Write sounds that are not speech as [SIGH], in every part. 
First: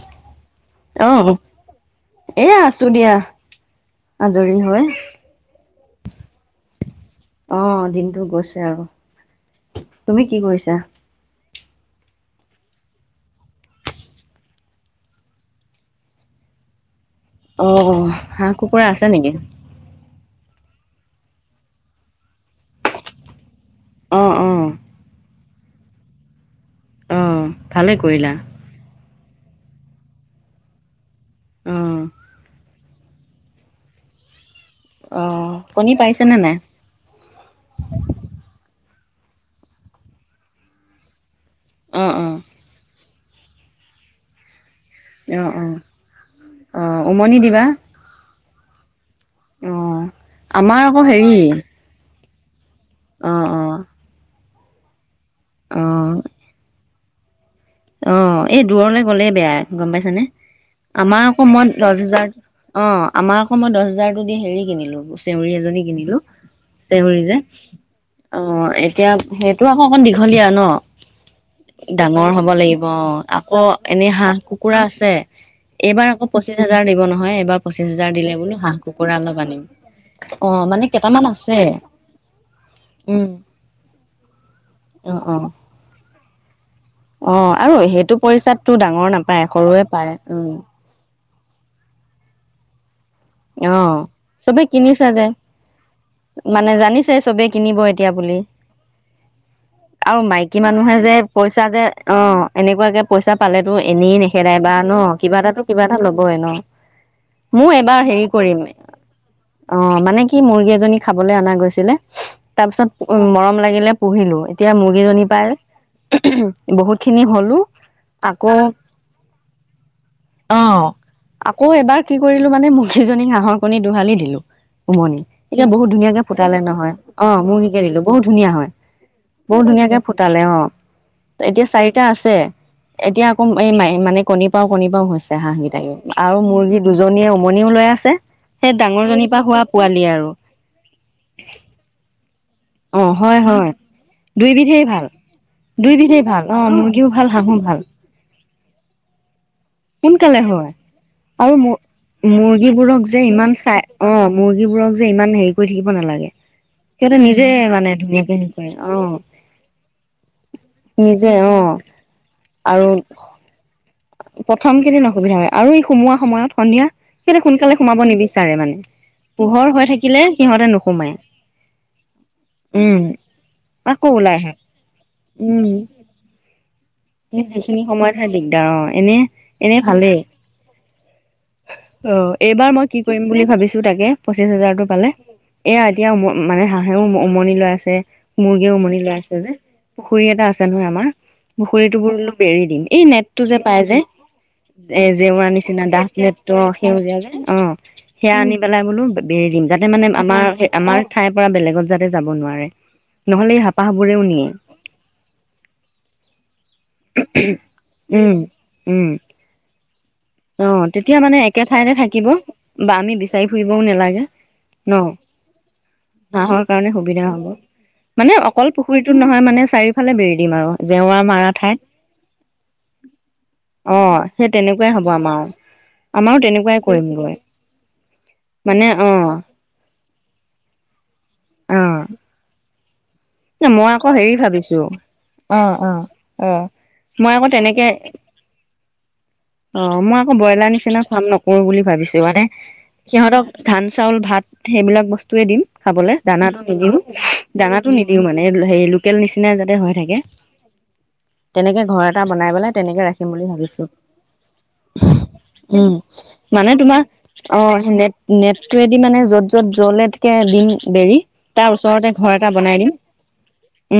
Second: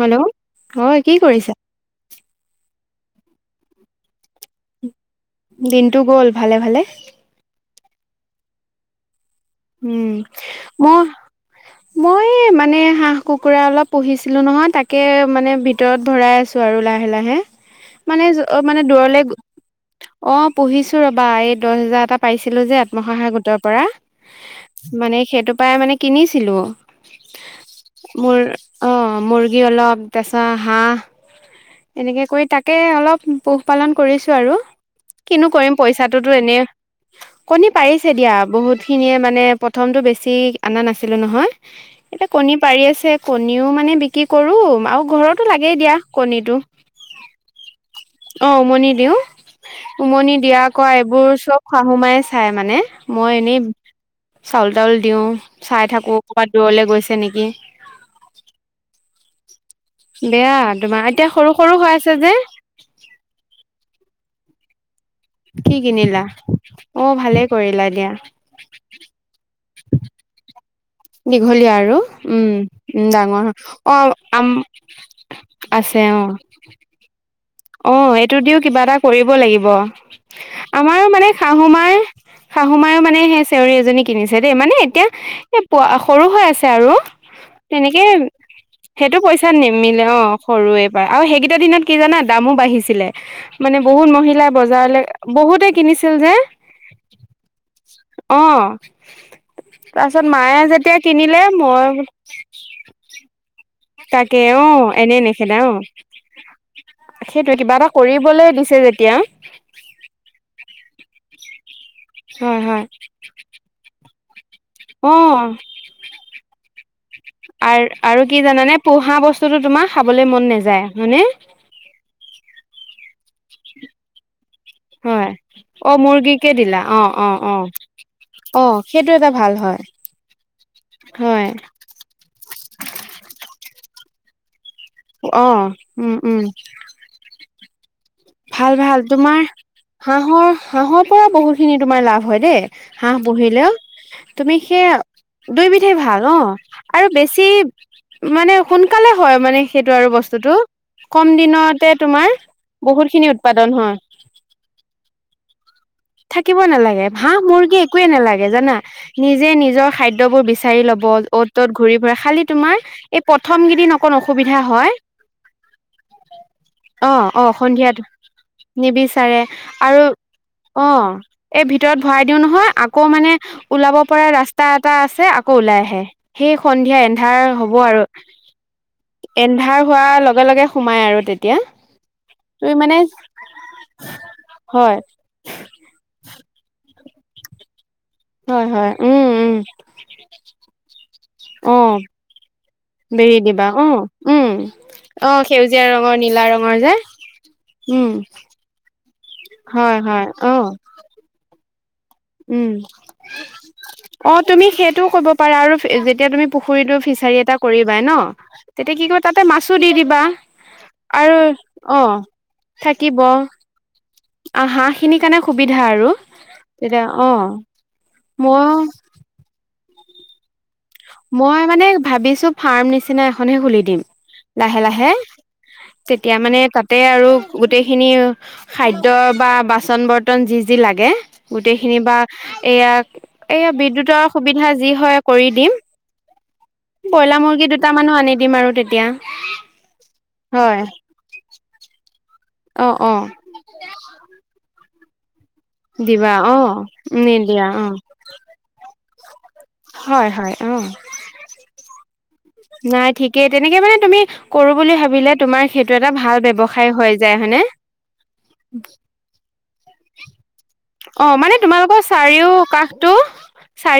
Hello হয় কি আহ কৰিছা? এয়া আছ আছো দিয়া। আজৰি হয় দিনটো গ'ল ভালে ভালে। অ' দিনটো গৈছে আৰু। তুমি উম, কি কৰিছা? মোৰ মই মানে হাঁহ কুকুৰা অলপ পুহিছিলো নহয় তাকে মানে ভিতৰত ভৰাই আছো আৰু লাইন লাহে লাহে অ মানে হাঁহ কুকুৰা মানে আছে দূৰলে নেকি? অ পঢ়িছো ৰবা এই দহ হেজাৰ এটা পাইছিলো যে আত্মসহায়ক গোটৰ পৰা অ অ মানে সেইটো পৰাই মানে কিনিছিলো অঁ ভালে কৰিলা মোৰ অ' মুৰ্গী অলপ তাৰচত হাঁহ অ এনেকে কৰি তাক তাকে অলপ পোহপালন কৰিছো আৰু। অ কিনো কৰিম কণী পইচাটোতো পাৰিছেনে নাই? এনেই কণী পাৰিছে দিয়া বহুত। খিনিয়ে মানে প্ৰথমতটো বেছি অনা নাছিলো নহয় অ অ এতিয়া কণী পাৰি আছে। কণীও মানে বিক্ৰী কৰো। আৰু ঘৰতো অ অ লাগেই দিয়া কণীটো। অ উমনি দিবা অ উমনি দিও অ উমনি দিয়া আমাৰ কআ আকৌ এইবোৰ হেৰি চব শাহুমাই চাই মানে অ মই এনেই অ চাউল তাউল দিওঁ অ চাই থাকো ক'ৰবাত দূৰলে গৈছে নেকি অ এই দূৰলে গ'লে বেয়া গম পাইছানে বেয়া তোমাৰ আমাৰ এতিয়া আক' সৰু মই সৰু হৈ দহ আছে যে হেজাৰ অ আমাৰ আক' মই দহ হেজাৰতো হেৰি কিনিলো বস্তু চেওৰি কি এজনী কিনিলো কিনিলা অ চেউৰি যে ভালে কৰিলা দিয়া অ এতিয়া স তোৰ আকৌ অকন দীঘলীয়া ন দীঘলীয়া আৰু ডাঙৰ উম হব লাগিব উম অ উম ডাঙৰ আকৌ হা অ এনেই হাঁহ কুকুৰা আছে আছে এইবাৰ অ আকৌ পঁচিশ হাজাৰ দিব নহয় এইবাৰ পঁচিশ অ হাজাৰ দিলে এইটো বোলো দিও হাঁহ কিবা এটা কুকুৰা কৰিব অলপ আনিম লাগিব অ আমাৰ কেইটামান মানে আছে খাহুমাৰ শাহু মায়ও মানে উম সেই চেউৰি এজনী কিনিছে দেই মানে এতিয়া অ অ এ প সৰু হৈ আছে আৰু অ আৰু সেনেকেই সেইটো পইচাতটো ডাঙৰ সেইটো নাপায় পইচা সৰুৱে নিমিলে পায় উম সৰু এইবাৰ আৰু সেই কেইটা দিনত কি জানা দামো বাঢ়িছিলে অ মানে বহুত মহিলাই চবে বজাৰলৈ কিনিছে যে বহুতে কিনিছিল যে মানে জানিছে চবে কিনিব এতিয়া বুলি অ আৰু তাৰপিছত মায়ে মাইকী মানুহে যেতিয়া যে কিনিলে পইচা যে মই অ এনেকুৱাকে পইচা পালে এনেই তাকে নেখেদা অ এবাৰ ন এনেই কিবা নেখেদা এটাটো অ কিবা এটা ল'বই আৰু ন সেইটোৱে মোৰ কিবা এটা এবাৰ কি কৰিবলৈ কৰিম দিছে যেতিয়া অ মানে কি মুৰ্গী এজনী খাবলৈ অনা গৈছিলে হয় তাৰ হয় পিছত উ মৰম লাগিলে পুহিলো এতিয়া অ মুৰ্গীজনীৰ পাই বহুত খিনি হলো আৰু আৰু কি আকৌ জানানে পোহা বস্তুটোো তোমাৰ খাবলৈ মন নাযায় হয়নে আকৌ এবাৰ কি কৰিলো মানে মুগীজনী হাঁহৰ কণী দোহালি দিলো উমনি হয় এতিয়া বহুত ধুনীয়াকে ফুটালে নহয় অ মূৰ্গিকে দিলো বহুত ধুনীয়া অ হয় সেইটো এটা ভাল বহুত হয় ধুনিয়াকে ফুটালে অ হয় এতিয়া চাৰিটা আছে এতিয়া ম এই মানে কণী পাৰও কণী পাৰও হৈছে অ হাঁহ কেইটাকি উম আৰু উম মুৰ্গী দুজনীয়ে উমনিও লৈ আছে ভাল সেই ভাল ডাঙৰজনীৰ তোমাৰ পৰা হোৱা পোৱালি আৰু হাঁহৰ হাঁহৰ পৰা বহুতখিনি তোমাৰ লাভ হয় দেই অ হাঁহ হয় হয় পুহিলেও তুমি দুইবিধেই সেই ভাল দুইবিধে ভাল দুইবিধেই অ মুৰ্গীও আৰু ভাল বেছি হাঁহো ভাল মানে সোনকালে হয় মানে সেইটো আৰু সোনকালে বস্তুটো হয় কম দিনতে তোমাৰ বোৰক বহুত যে খিনি ইমান উৎপাদন চাই হয় অ মুৰ্গী বোৰক যে ইমান হেৰি কৰি থাকিব নালাগে থাকিব নালাগে সিহঁতে হাঁহ নিজে মুৰ্গী মানে একোৱে ধুনীয়াকে নালাগে হেৰি কৰে জানা অ নিজে নিজৰ খাদ্যবোৰ বিচ বিচাৰি ল'ব নিজে অ'ত অ ত'ত ঘূৰি ফুৰা খালি তোমাৰ আৰু এই প্ৰথম কেইদিন অকণ অসুবিধা প্ৰথম হয় কেইদিন অসুবিধা হয় আৰু এই সোমোৱা সময়ত সন্ধিয়া অ সেতে অ সোনকালে সন্ধিয়াত সোমাব নিবিচাৰে মানে নিবিচাৰে পোহৰ হৈ আৰু থাকিলে সিহঁতে অ নোসোমাই এই ভিতৰত ভৰাই দিও নহয় উম আকৌ মানে ওলাব আকৌ পৰা ওলাই আহে ৰাস্তা এটা আছে আকৌ উম ওলাই আহে সেই সন এতিয়া এন্ধাৰ হ'ব সেইখিনি আৰু সময়তহে দিগদাৰ অ এনে এনে এন্ধাৰ ভালেই হোৱাৰ লগে লগে সোমাই আৰু তেতিয়া অ তুমি এইবাৰ মই মানে কি কৰিম বুলি ভাবিছো তাকে পঁচিছ হাজাৰটো হয় পালে এয়া এতিয়া উম মানে হাঁহেও উমনি লৈ আছে হয় মূৰ্গিও হয় উমনি লৈ উম আছে যে উম পুখুৰী এটা আছে নহয় আমাৰ অ পুখুৰীটো বোলো অলপ বেৰি দিম এই বেৰি নেটটো যে দিবা পাই অ যে উম এ অ জেওৰা নিচিনা সেউজীয়া দাঠ ৰঙৰ নীলা নেটটো ৰঙৰ সেউজীয়া যে অ উম সেয়া আনি পেলাই বোলো বেৰি দিম যাতে হয় মানে হয় আমাৰ অ আমাৰ ঠাইৰ পৰা বেলেগত যাতে যাব নোৱাৰে। উম নহ'লে এই হাপাহবোৰেও অ', নিয়ে, তুমি সেইটোও কব পাৰা আৰু যেতিয়া তুমি পুখুৰীটো ফিচাৰী এটা কৰিবাই ন' উম, তেতিয়া কি উম। কৰিব তাতে মাছো দি দিব অ', তেতিয়া মানে একে ঠাইতে থাকিব, বা আমি বিচাৰি ফুৰিবও নালাগে। আহ ন, হাঁহখিনিৰ কাৰণে সুবিধা আৰু হাঁহৰ কাৰণে তেতিয়া সুবিধা হ'ব। অ' মানে মই অকল পুখুৰীটোত নহয় মানে চাৰিওফালে বেৰি দিম আৰু জেওৰা মাৰা মই ঠাইত মানে ভাবিছো ফাৰ্ম নিচিনা এখনহে খুলি দিম লাহে লাহে বোৱাম আৰু তেতিয়া মানে তাতে আৰু গোটেই খিনি মানে অ খাদ্য বা বাচন বৰ্তন যি যিল লাগে গোটেই খিনি বা এই এ মই আকৌ হেৰি ভাবিছো হয় কৰি দিম অ', অ'। অ', মই ব্ৰইলাৰ আকৌ মুৰ্গী তেনেকে দুটামানো আনি দিম আৰু তেতিয়া অ', মই আকৌ ব্ৰইলাৰ হয় নিচিনা কাম নকৰো বুলি ভাবিছো মানে অ', অ', সিহঁতক ধান চাউল ভাত সেইবিলাক বস্তু দিম খাবলে, দিবা দানটো অ', নিদিও নিদিয়া অ', দানাটো নিদিও মানে লোকেল নিচিনা যাতে হৈ থাকে হয়, হয় অ', তেনেকে ঘৰ এটা বনাই পেলাই তেনেকে নাই ৰাখিম ঠিকেই বুলি তেনেকে ভাবিছো, মানে তুমি কৰো বুলি ভাবিলে তোমাৰ সেইটো উম এটা ভাল মানে ব্যৱসায় তোমাৰ হৈ যায় হয়নে অ', নেট নেটটোৱেদি মানে য'ত য'ত জ্বলেতকে দিম দেৰি অ', মানে তাৰ তোমালোকৰ ওচৰতে ঘৰ চাৰিও এটা বনাই দিম কাষটো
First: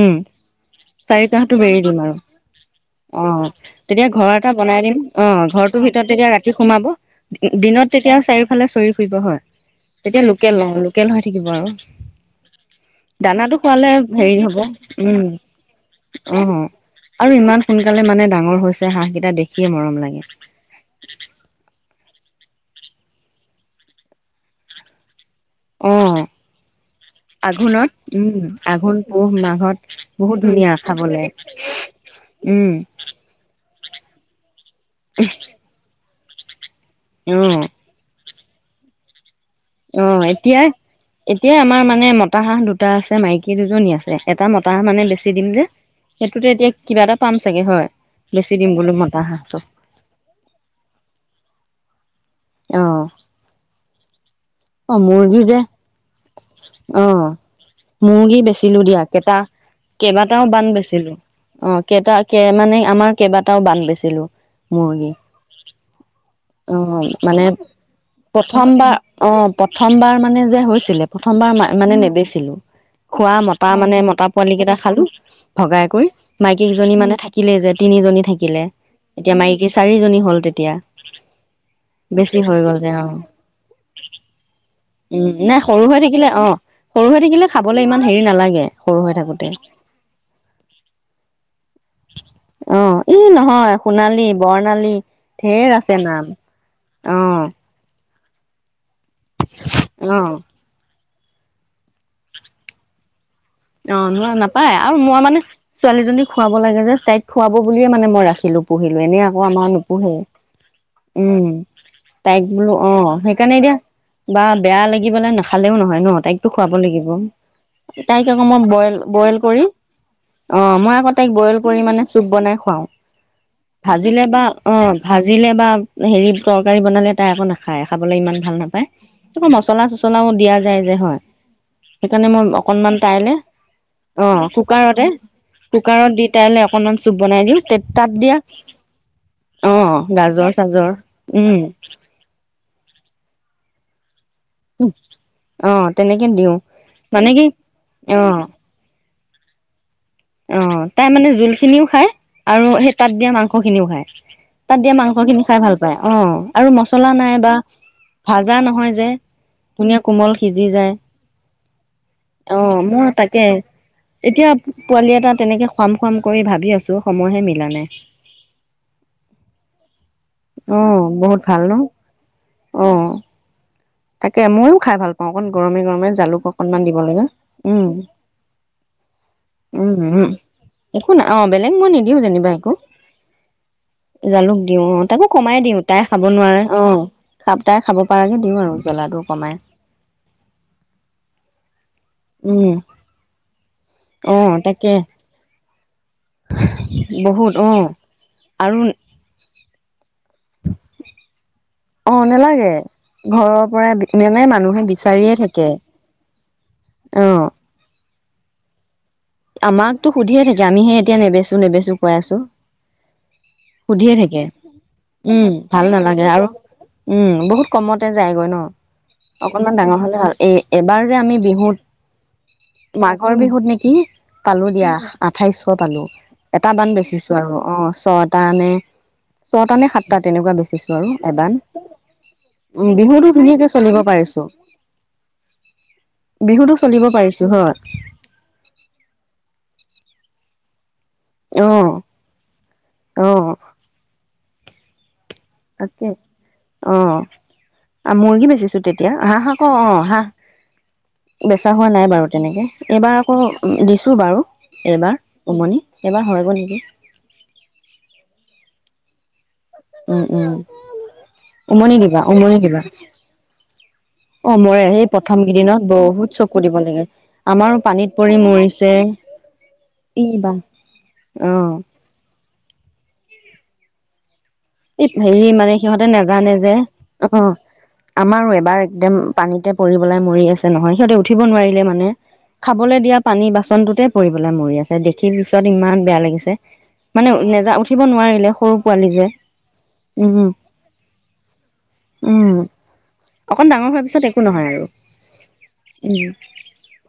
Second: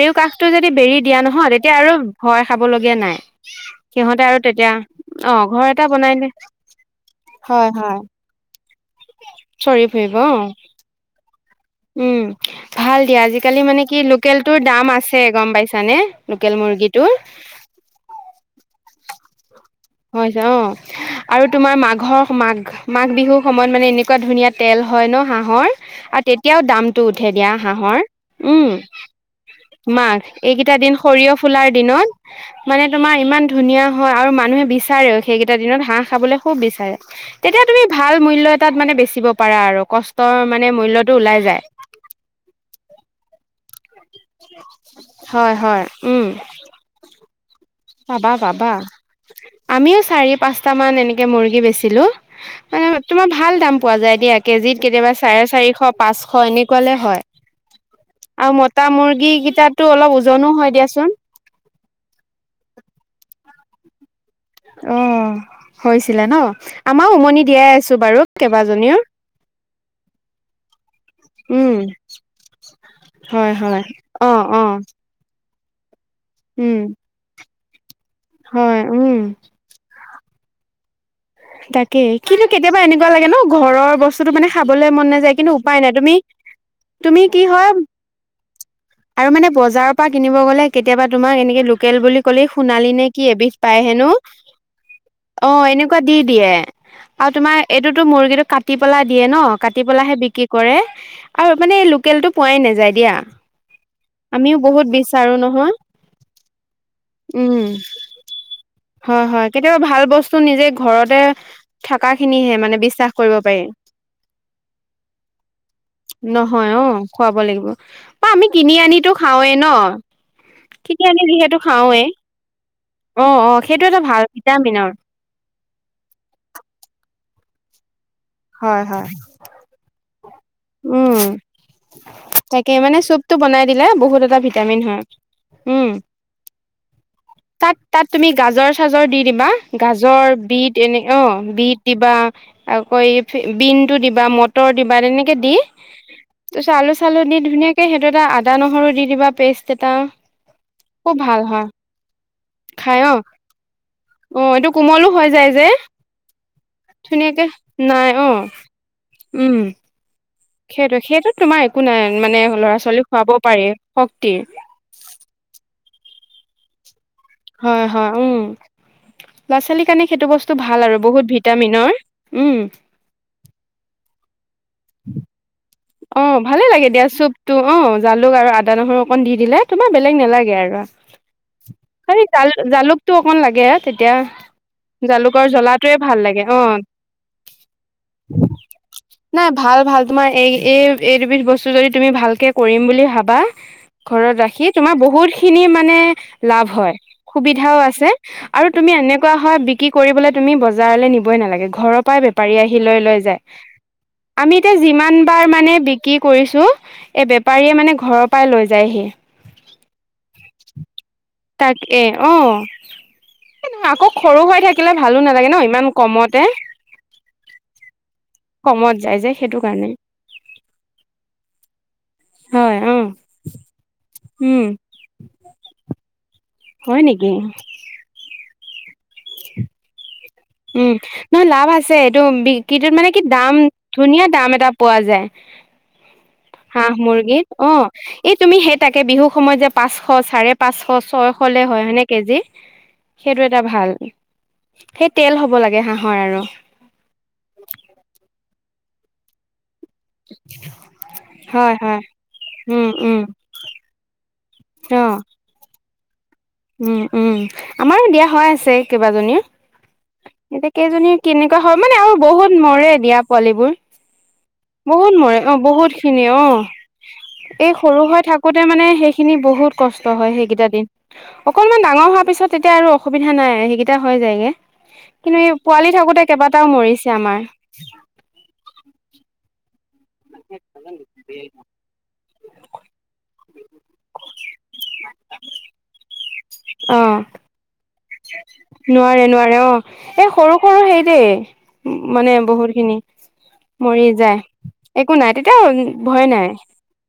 উম কাষটো যদি বেৰি দিয়া নহয় চাৰিকাষটো তেতিয়া বেৰি দিম আৰু, ভয় খাবলগীয়া নাই অ', তেতিয়া সিহঁতে ঘৰ আৰু এটা তেতিয়া বনাই দিম অ', ঘৰ ঘৰটোৰ এটা ভিতৰত বনাই দে তেতিয়া ৰাতি সোমাব হয়, দিনত হয় তেতিয়া চাৰি ফালে চৰি ফুৰিব হয় চৰি ফুৰিব তেতিয়া অ', লোকেল নহয়, লোকেল হোৱা থাকিব আৰু, উম, ভাল দিয়া দানাটো আজিকালি মানে খোৱালে কি হেৰি হ'ব লোকেলটোৰ দাম আছে উম গম পাইছানে অ', লোকেল মুৰ্গীটোৰ আৰু ইমান সোনকালে মানে ডাঙৰ হৈছে হাঁহকেইটা দেখি হৈছে অ', আৰু তোমাৰ মাঘৰ মাঘ মাঘ বিহুৰ সময়ত মানে এনেকুৱা ধুনীয়া তেল হয় ন' হাঁহ হাঁহৰ অ আৰু তেতিয়াও দামটো উঠে দিয়া আঘোণত হাঁহৰ উম, আঘোণ পুহ মাঘত মাঘ বহুত ধুনীয়া এইকেইটা দিন খাবলে সঁৰিয়হ ফুলাৰ দিনত উম। মানে তোমাৰ ইমান ধুনীয়া হয় আৰু মানুহে বিচাৰে সেইকেইটা দিনত হাঁহ খাবলৈ খুব বিচাৰে তেতিয়া অ'। তুমি ভাল মূল্য তাত মানে বেচিব পাৰা আৰু অ', কষ্টৰ মানে এতিয়াই মূল্যটো ওলাই এতিয়াই যায় আমাৰ মানে মতা হাঁহ দুটা আছে মাইকী দুজনী আছে। এটা মতা মানে বেছি দিম হয় যে, হয় উম সেইটোতে এতিয়া কিবা এটা পাম চাগে হয় পাবা বেছি দিম পাবা বোলো মতা হাঁহটো আমিও চাৰি, পাঁচটা মান এনেকে মুৰ্গী বেচিলো মানে অ', তোমাৰ ভাল দাম পোৱা যায় এ দিয়া কেজিত অ', কেতিয়াবা মুৰ্গী চাৰে যে চাৰিশ পাঁচশ এনেকুৱালৈ হয়। অ'। মুৰ্গী আৰু বেচিলো মতা দিয়া, মুৰ্গী কেইটা কেইটাতো অলপ ওজনো কেইবাটাও হয় বান দিয়াচোন। বেচিলো অ', কেইটা মানে আমাৰ কেইবাটাও বান্ধ বেচিলো। মুৰ্গী। অ', হৈছিলে ন' অ', আমাৰ উমনি মানে দিয়াই আছো বাৰু প্ৰথমবাৰ কেইবাজনীও। অ', প্ৰথমবাৰ মানে যে হৈছিলে প্ৰথমবাৰ উম মানে নেবেচিলো। খোৱা হয় মতা হয়। মানে মতা অ পোৱালি অ কেইটা খালো ভগাই কৰি উম মাইকীকেইজনী মানে থাকিলেই যে তিনিজনী থাকিলে হয় উম। এতিয়া মাইকী চাৰিজনী হ'ল তেতিয়া তাকে বেছি কিন্তু হৈ গ'ল কেতিয়াবা যে অ এনেকুৱা লাগে ন', ঘৰৰ বস্তুতটো মানে খাবলৈ মন উম নাযায় কিন্তু উপায় সৰু নাই, হৈ তুমি থাকিলে অ সৰু হৈ তুমি কি থাকিলে হয় খাবলৈ ইমান হেৰি নালাগে সৰু হৈ আৰু থাকোতে মানে বজাৰৰ পৰা কিনিব গ'লে কেতিয়াবা তোমাক এনেকে ল লোকেল বুলি ক'লে অ সোণালি নে কি ই এবিধ নহয় পায় হেনো সোণালী বৰ্ণালী অ', ঢেৰ এনে আছে দি নাম দিয়ে অ আৰু তোমাৰ এইটোটো মুৰ্গীটো কাটি পলা দিয়ে ন' কাটি পেলাহে অ বিক্ৰী কৰে আৰু মানে লোকেল টো পোৱাই নাযায় দিয়া। অ', নহ আমিও নাপায় বহুত আৰু মই বিচাৰো মানে নহয় ছোৱালীজনী খুৱাব লাগে যে তাইক খুৱাব উম বুলিয়ে মানে মই ৰাখিলো। নুপুহিলো এনেই হয় আকৌ হয় আমাৰ কেতিয়াবা ভাল নোপোহে। বস্তু নিজে ঘৰতে উম থকা তাইক খিনিহে বোলো মানে বিশ্বাস অ', কৰিব সেইকাৰণে পাৰি এতিয়া বা বেয়া লাগিব নাখালেও নহয় ন তাইকতো নহয় খুৱাব অ লাগিব খুৱাব লাগিব তাইক বা কৌ আমি মই কিনি বইল আনিতো বইল খাওঁৱে কৰি ন অ মই কিনি আকৌ আনি তাইক বইল যিহেতু কৰি খাওঁৱে মানে চুপ বনাই খুৱাও অ অ সেইটো এটা ভাল ভাজিলে বা অ ভিটামিনৰ ভাজিলে বা হেৰি তৰকাৰী বনালে তাই আকৌ নাখায় খাবলৈ ইমান ভাল হয় নাপায় হয় আকৌ মছলা চচলাও দিয়া উম সেইকাৰণে মই তাকে মানে চুপটো অকনমান াইলে বনাই দিলে বহুত অ এটা ভিটামিন কুকাৰ হয় উম কুকাৰত দি তাইলে অকনমান চুপ বনাই দিওঁ তাত তুমি দিয়া গাজৰ চাজৰ দি দিবা অ', গাজৰ বিট চাজৰ এনে অ', উম বিট দিবা আকৌ এই বিনতটো দিবা মটৰ দিবা তেনেকে দি অ তেনেকে দিওঁ তাৰপিছত আলু চালু মানে দি কি ধুনীয়াকে সেইটো অ এটা আদা নহৰু দি দিবা পেষ্ট এটা অ', তাই খুব মানে ভাল হয় জোলখিনিও খায় আৰু সেই খাই তাত অ দিয়া মাংস খিনিও খায়। অ এইটো তাত দিয়া কোমলো মাংস হৈ খিনি যায় খাই যে ভাল পায় অ'। আৰু মছলা নাই ধুনীয়াকে বা নাই অ ভাজা নহয় যে উম ধুনীয়া কোমল সিজি যায় সেইটো সেইটো তোমাৰ একো নাই মানে অ ল'ৰা মই ছোৱালীক খুৱাব তাকে পাৰি এতিয়া শক্তিৰ পোৱালি এটা তেনেকে খুৱাম খাম কৰি ভাবি আছো সময়হে মিলা হয় নাই হয় উম ল'ৰা ছোৱালীৰ কাৰণে সেইটো বস্তু অ ভাল আৰু বহুত ভাল ন ভিটামিনৰ উম ে ময়ো খাই ভাল পাওঁ অণ গৰমে গৰম অ ভালে লাগে দিয়া চুপতটো অ জালুক আৰু আদা নহৰু অকণ দি দিলে উম তোমাৰ বেলেগ উম নালাগে আৰু অ বেলেগ মই নিদিও খালি জাল যেনিবা একো জালুকটো অকণ লাগে তেতিয়া জালুক দিওঁ অ তাকো জালুকৰ কমাই দিওঁ জ্বলাটোৱে তাই ভাল খাব লাগে নোৱাৰে অ খাপ তাই খাব পৰাকে দিওঁ আৰু জ্বলাটো নাই কমাই ভাল ভাল তোমাৰ এই এই এইবিধ বস্তু যদি তুমি ভালকে উম কৰিম বুলি ভাবা ঘৰত অ ৰাখি তাকে তোমাৰ বহুত খিনি মানে লাভ হয় বহুত অ সুবিধাও আছে আৰু তুমি এনেকুৱা হয় বিক্ৰী কৰিবলে অ বেপাৰী নালাগে আহি লৈ লৈ যায় ঘৰৰ পৰাই মানে আমি এতিয়া মানুহে যিমান বিচাৰিয়ে বাৰ থাকে মানে বিক্ৰী কৰিছো অ এই বেপাৰীয়ে মানে ঘৰৰ পৰাই লৈ যায়হি আমাকতো সুধিয়ে থাকে আমিহে এতিয়া নেবেচো তাক নেবেচো এ কৈ অ আছো নহয় আকৌ সুধিয়ে সৰু থাকে হৈ থাকিলে ভালো উম নালাগে ন ভাল ইমান নালাগে কমতে আৰু উম বহুত কমতে যায়গৈ ন কমত যায় যে সেইটো অকনমান কাৰণে ডাঙৰ হলে ভাল এ এবাৰ যে আমি বিহুত হয় অ মাঘৰ বিহুত নেকি উম পালো দিয়া আঠাইশশ পালো এটা বান হয় নেকি বেচিছো আৰু অ ছটা নে ছটা নে সাত উম নহয় লাভ আছে এইটো উম বিকটোত মানে কি বিহুতো দাম ধুনীয়াকে চলিব ধুনীয়া পাৰিছো দাম এটা পোৱা যায় য বিহুতো হাঁহ চলিব মুৰ্গী পাৰিছো অ হয় এই তুমি সেই তাকে বিহুৰ সময়ত যে পাঁচশ চাৰে পাঁচশ ছয়শলে অ হয় হয়নেে কেজি অ সেইটো এটা ভাল সেই তেল হ'ব লাগে তাকে হাঁহৰ আৰু অ মুৰ্গী বেচিছো তেতিয়া হ হ অ', অ' হা বেচা হয় হোৱা হয় নাই বাৰু তেনেকে উম এইবাৰ উম আকৌ দিছো বাৰু অ এইবাৰ উমনি এইবাৰ হৰত উম উম আমাৰো দিয়া হৈ আছে কেইবাজনী উম উম এতিয়া কেইজনী কেনেকুৱা হয় উমনি মানে আৰু দিবা উমনি বহুত দিবা মৰে দিয়া পোৱালিবোৰ অ মৰে সেই বহুত প্ৰথম মৰে অ কেইদিনত বহুত খিনি অ চকু দিব লাগে আমাৰো এই সৰু পানীত হৈ পৰি থাকোতে মানে মৰিছে সেই খিনি বহুত কষ্ট ই হয় বা সেইকেইটা দিন অ অকনমান ডাঙৰ হোৱাৰ পিছত তেতিয়া আৰু অসুবিধা নাই সেইকেইটা হয় যায়গে এই কিন্তু হেৰি মানে পোৱালি সিহঁতে থাকোতে নাজানে কেইবাটাও যে মৰিছে অ আমাৰ আমাৰো এবাৰ একদম পানীতে পৰিবেলাই মৰি আছে নহয় সিহঁতে উঠিব নোৱাৰিলে মানে খাবলৈ দিয়া পানী বাচন টোতে পৰিব মৰি আছে দেখি পিছত ইমান বেয়া লাগিছে অ মানে নেযা উঠ ৰাখিব নোৱাৰিলে সৰু পোৱালি নোৱাৰে যে অ নোৱাৰে এ উম সৰু সৰু হেই দেই মানে উম বহুত খিনি অকন ডাঙৰ হোৱাৰ মৰি পিছত যায় একো নহয় আৰু একো নাই তেতিয়া ভয় উম নাই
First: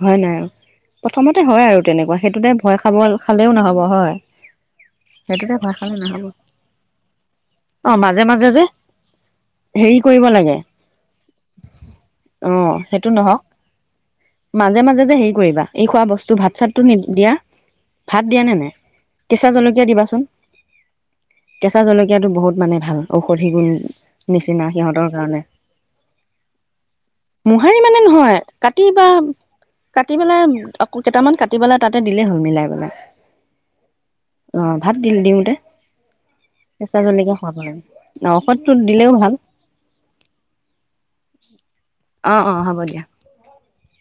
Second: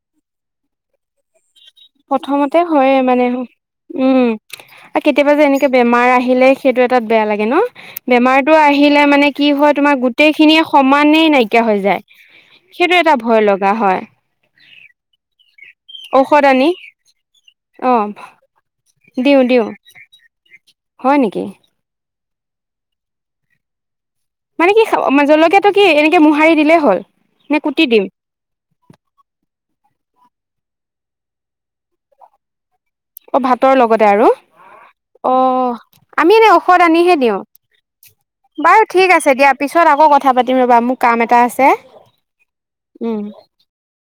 হয় নাই আৰু প্ৰথমতে হয় আৰু তেনেকুৱা সেইটোতে প্ৰথমতে ভয় খাব হয় মানে খালেও নহব উম হয় আৰু কেতিয়াবা যে সেইটোতে এনেকে ভয় খালে বেমাৰ নহব আহিলে সেইটো [UNINTELLIGIBLE] বেয়া লাগে। ন অ মাজে মাজে বেমাৰতো যে আহিলে মানে কি হয় তোমাৰ হেৰি কৰিব গোটেই লাগে খিনিয়ে সমানেই নাইকিয়া হৈ যায়। অ সেইটো এটা নহওক ভয় লগা হয়। মাজে মাজে যে হেৰি কৰিবা এই খোৱা বস্তু ঔষধ ভাত আনি চাত। দিয়া অ ভাত দিয়া নে নাই দিওঁ কেঁচা দিওঁ জলকীয়া দিবাচোন হয় নেকি দয়াতো বহুত মানে ভাল ঔষধি গুণ নিচিনা মানে কি সিহঁতৰ কাৰণে জলকীয়াাতটো কি এনেকে মোহাৰি দিলেই হ'ল নে মোহাৰি কুটি মানে দিম নহয় কাটি বা কাটি পেলাই কেইটামান কাটি পেলাই তাতে দিলেই হ'ল মিলাই পেলাই। অ' ভাতৰ লগতে আৰু অ ভাত দি দিওঁতে অ' আমি এনে ঔষধ কেঁচা আনিহে জলকীয়া দিওঁ খুৱাব লাগে ঔষধটো বাৰু দিলেও ঠিক ভাল আছে দিয়া পিছত আকৌ কথা পাতিম ৰ'বা মোৰ কাম এটা আছে। অ', অ' হ'ব দিয়া। উম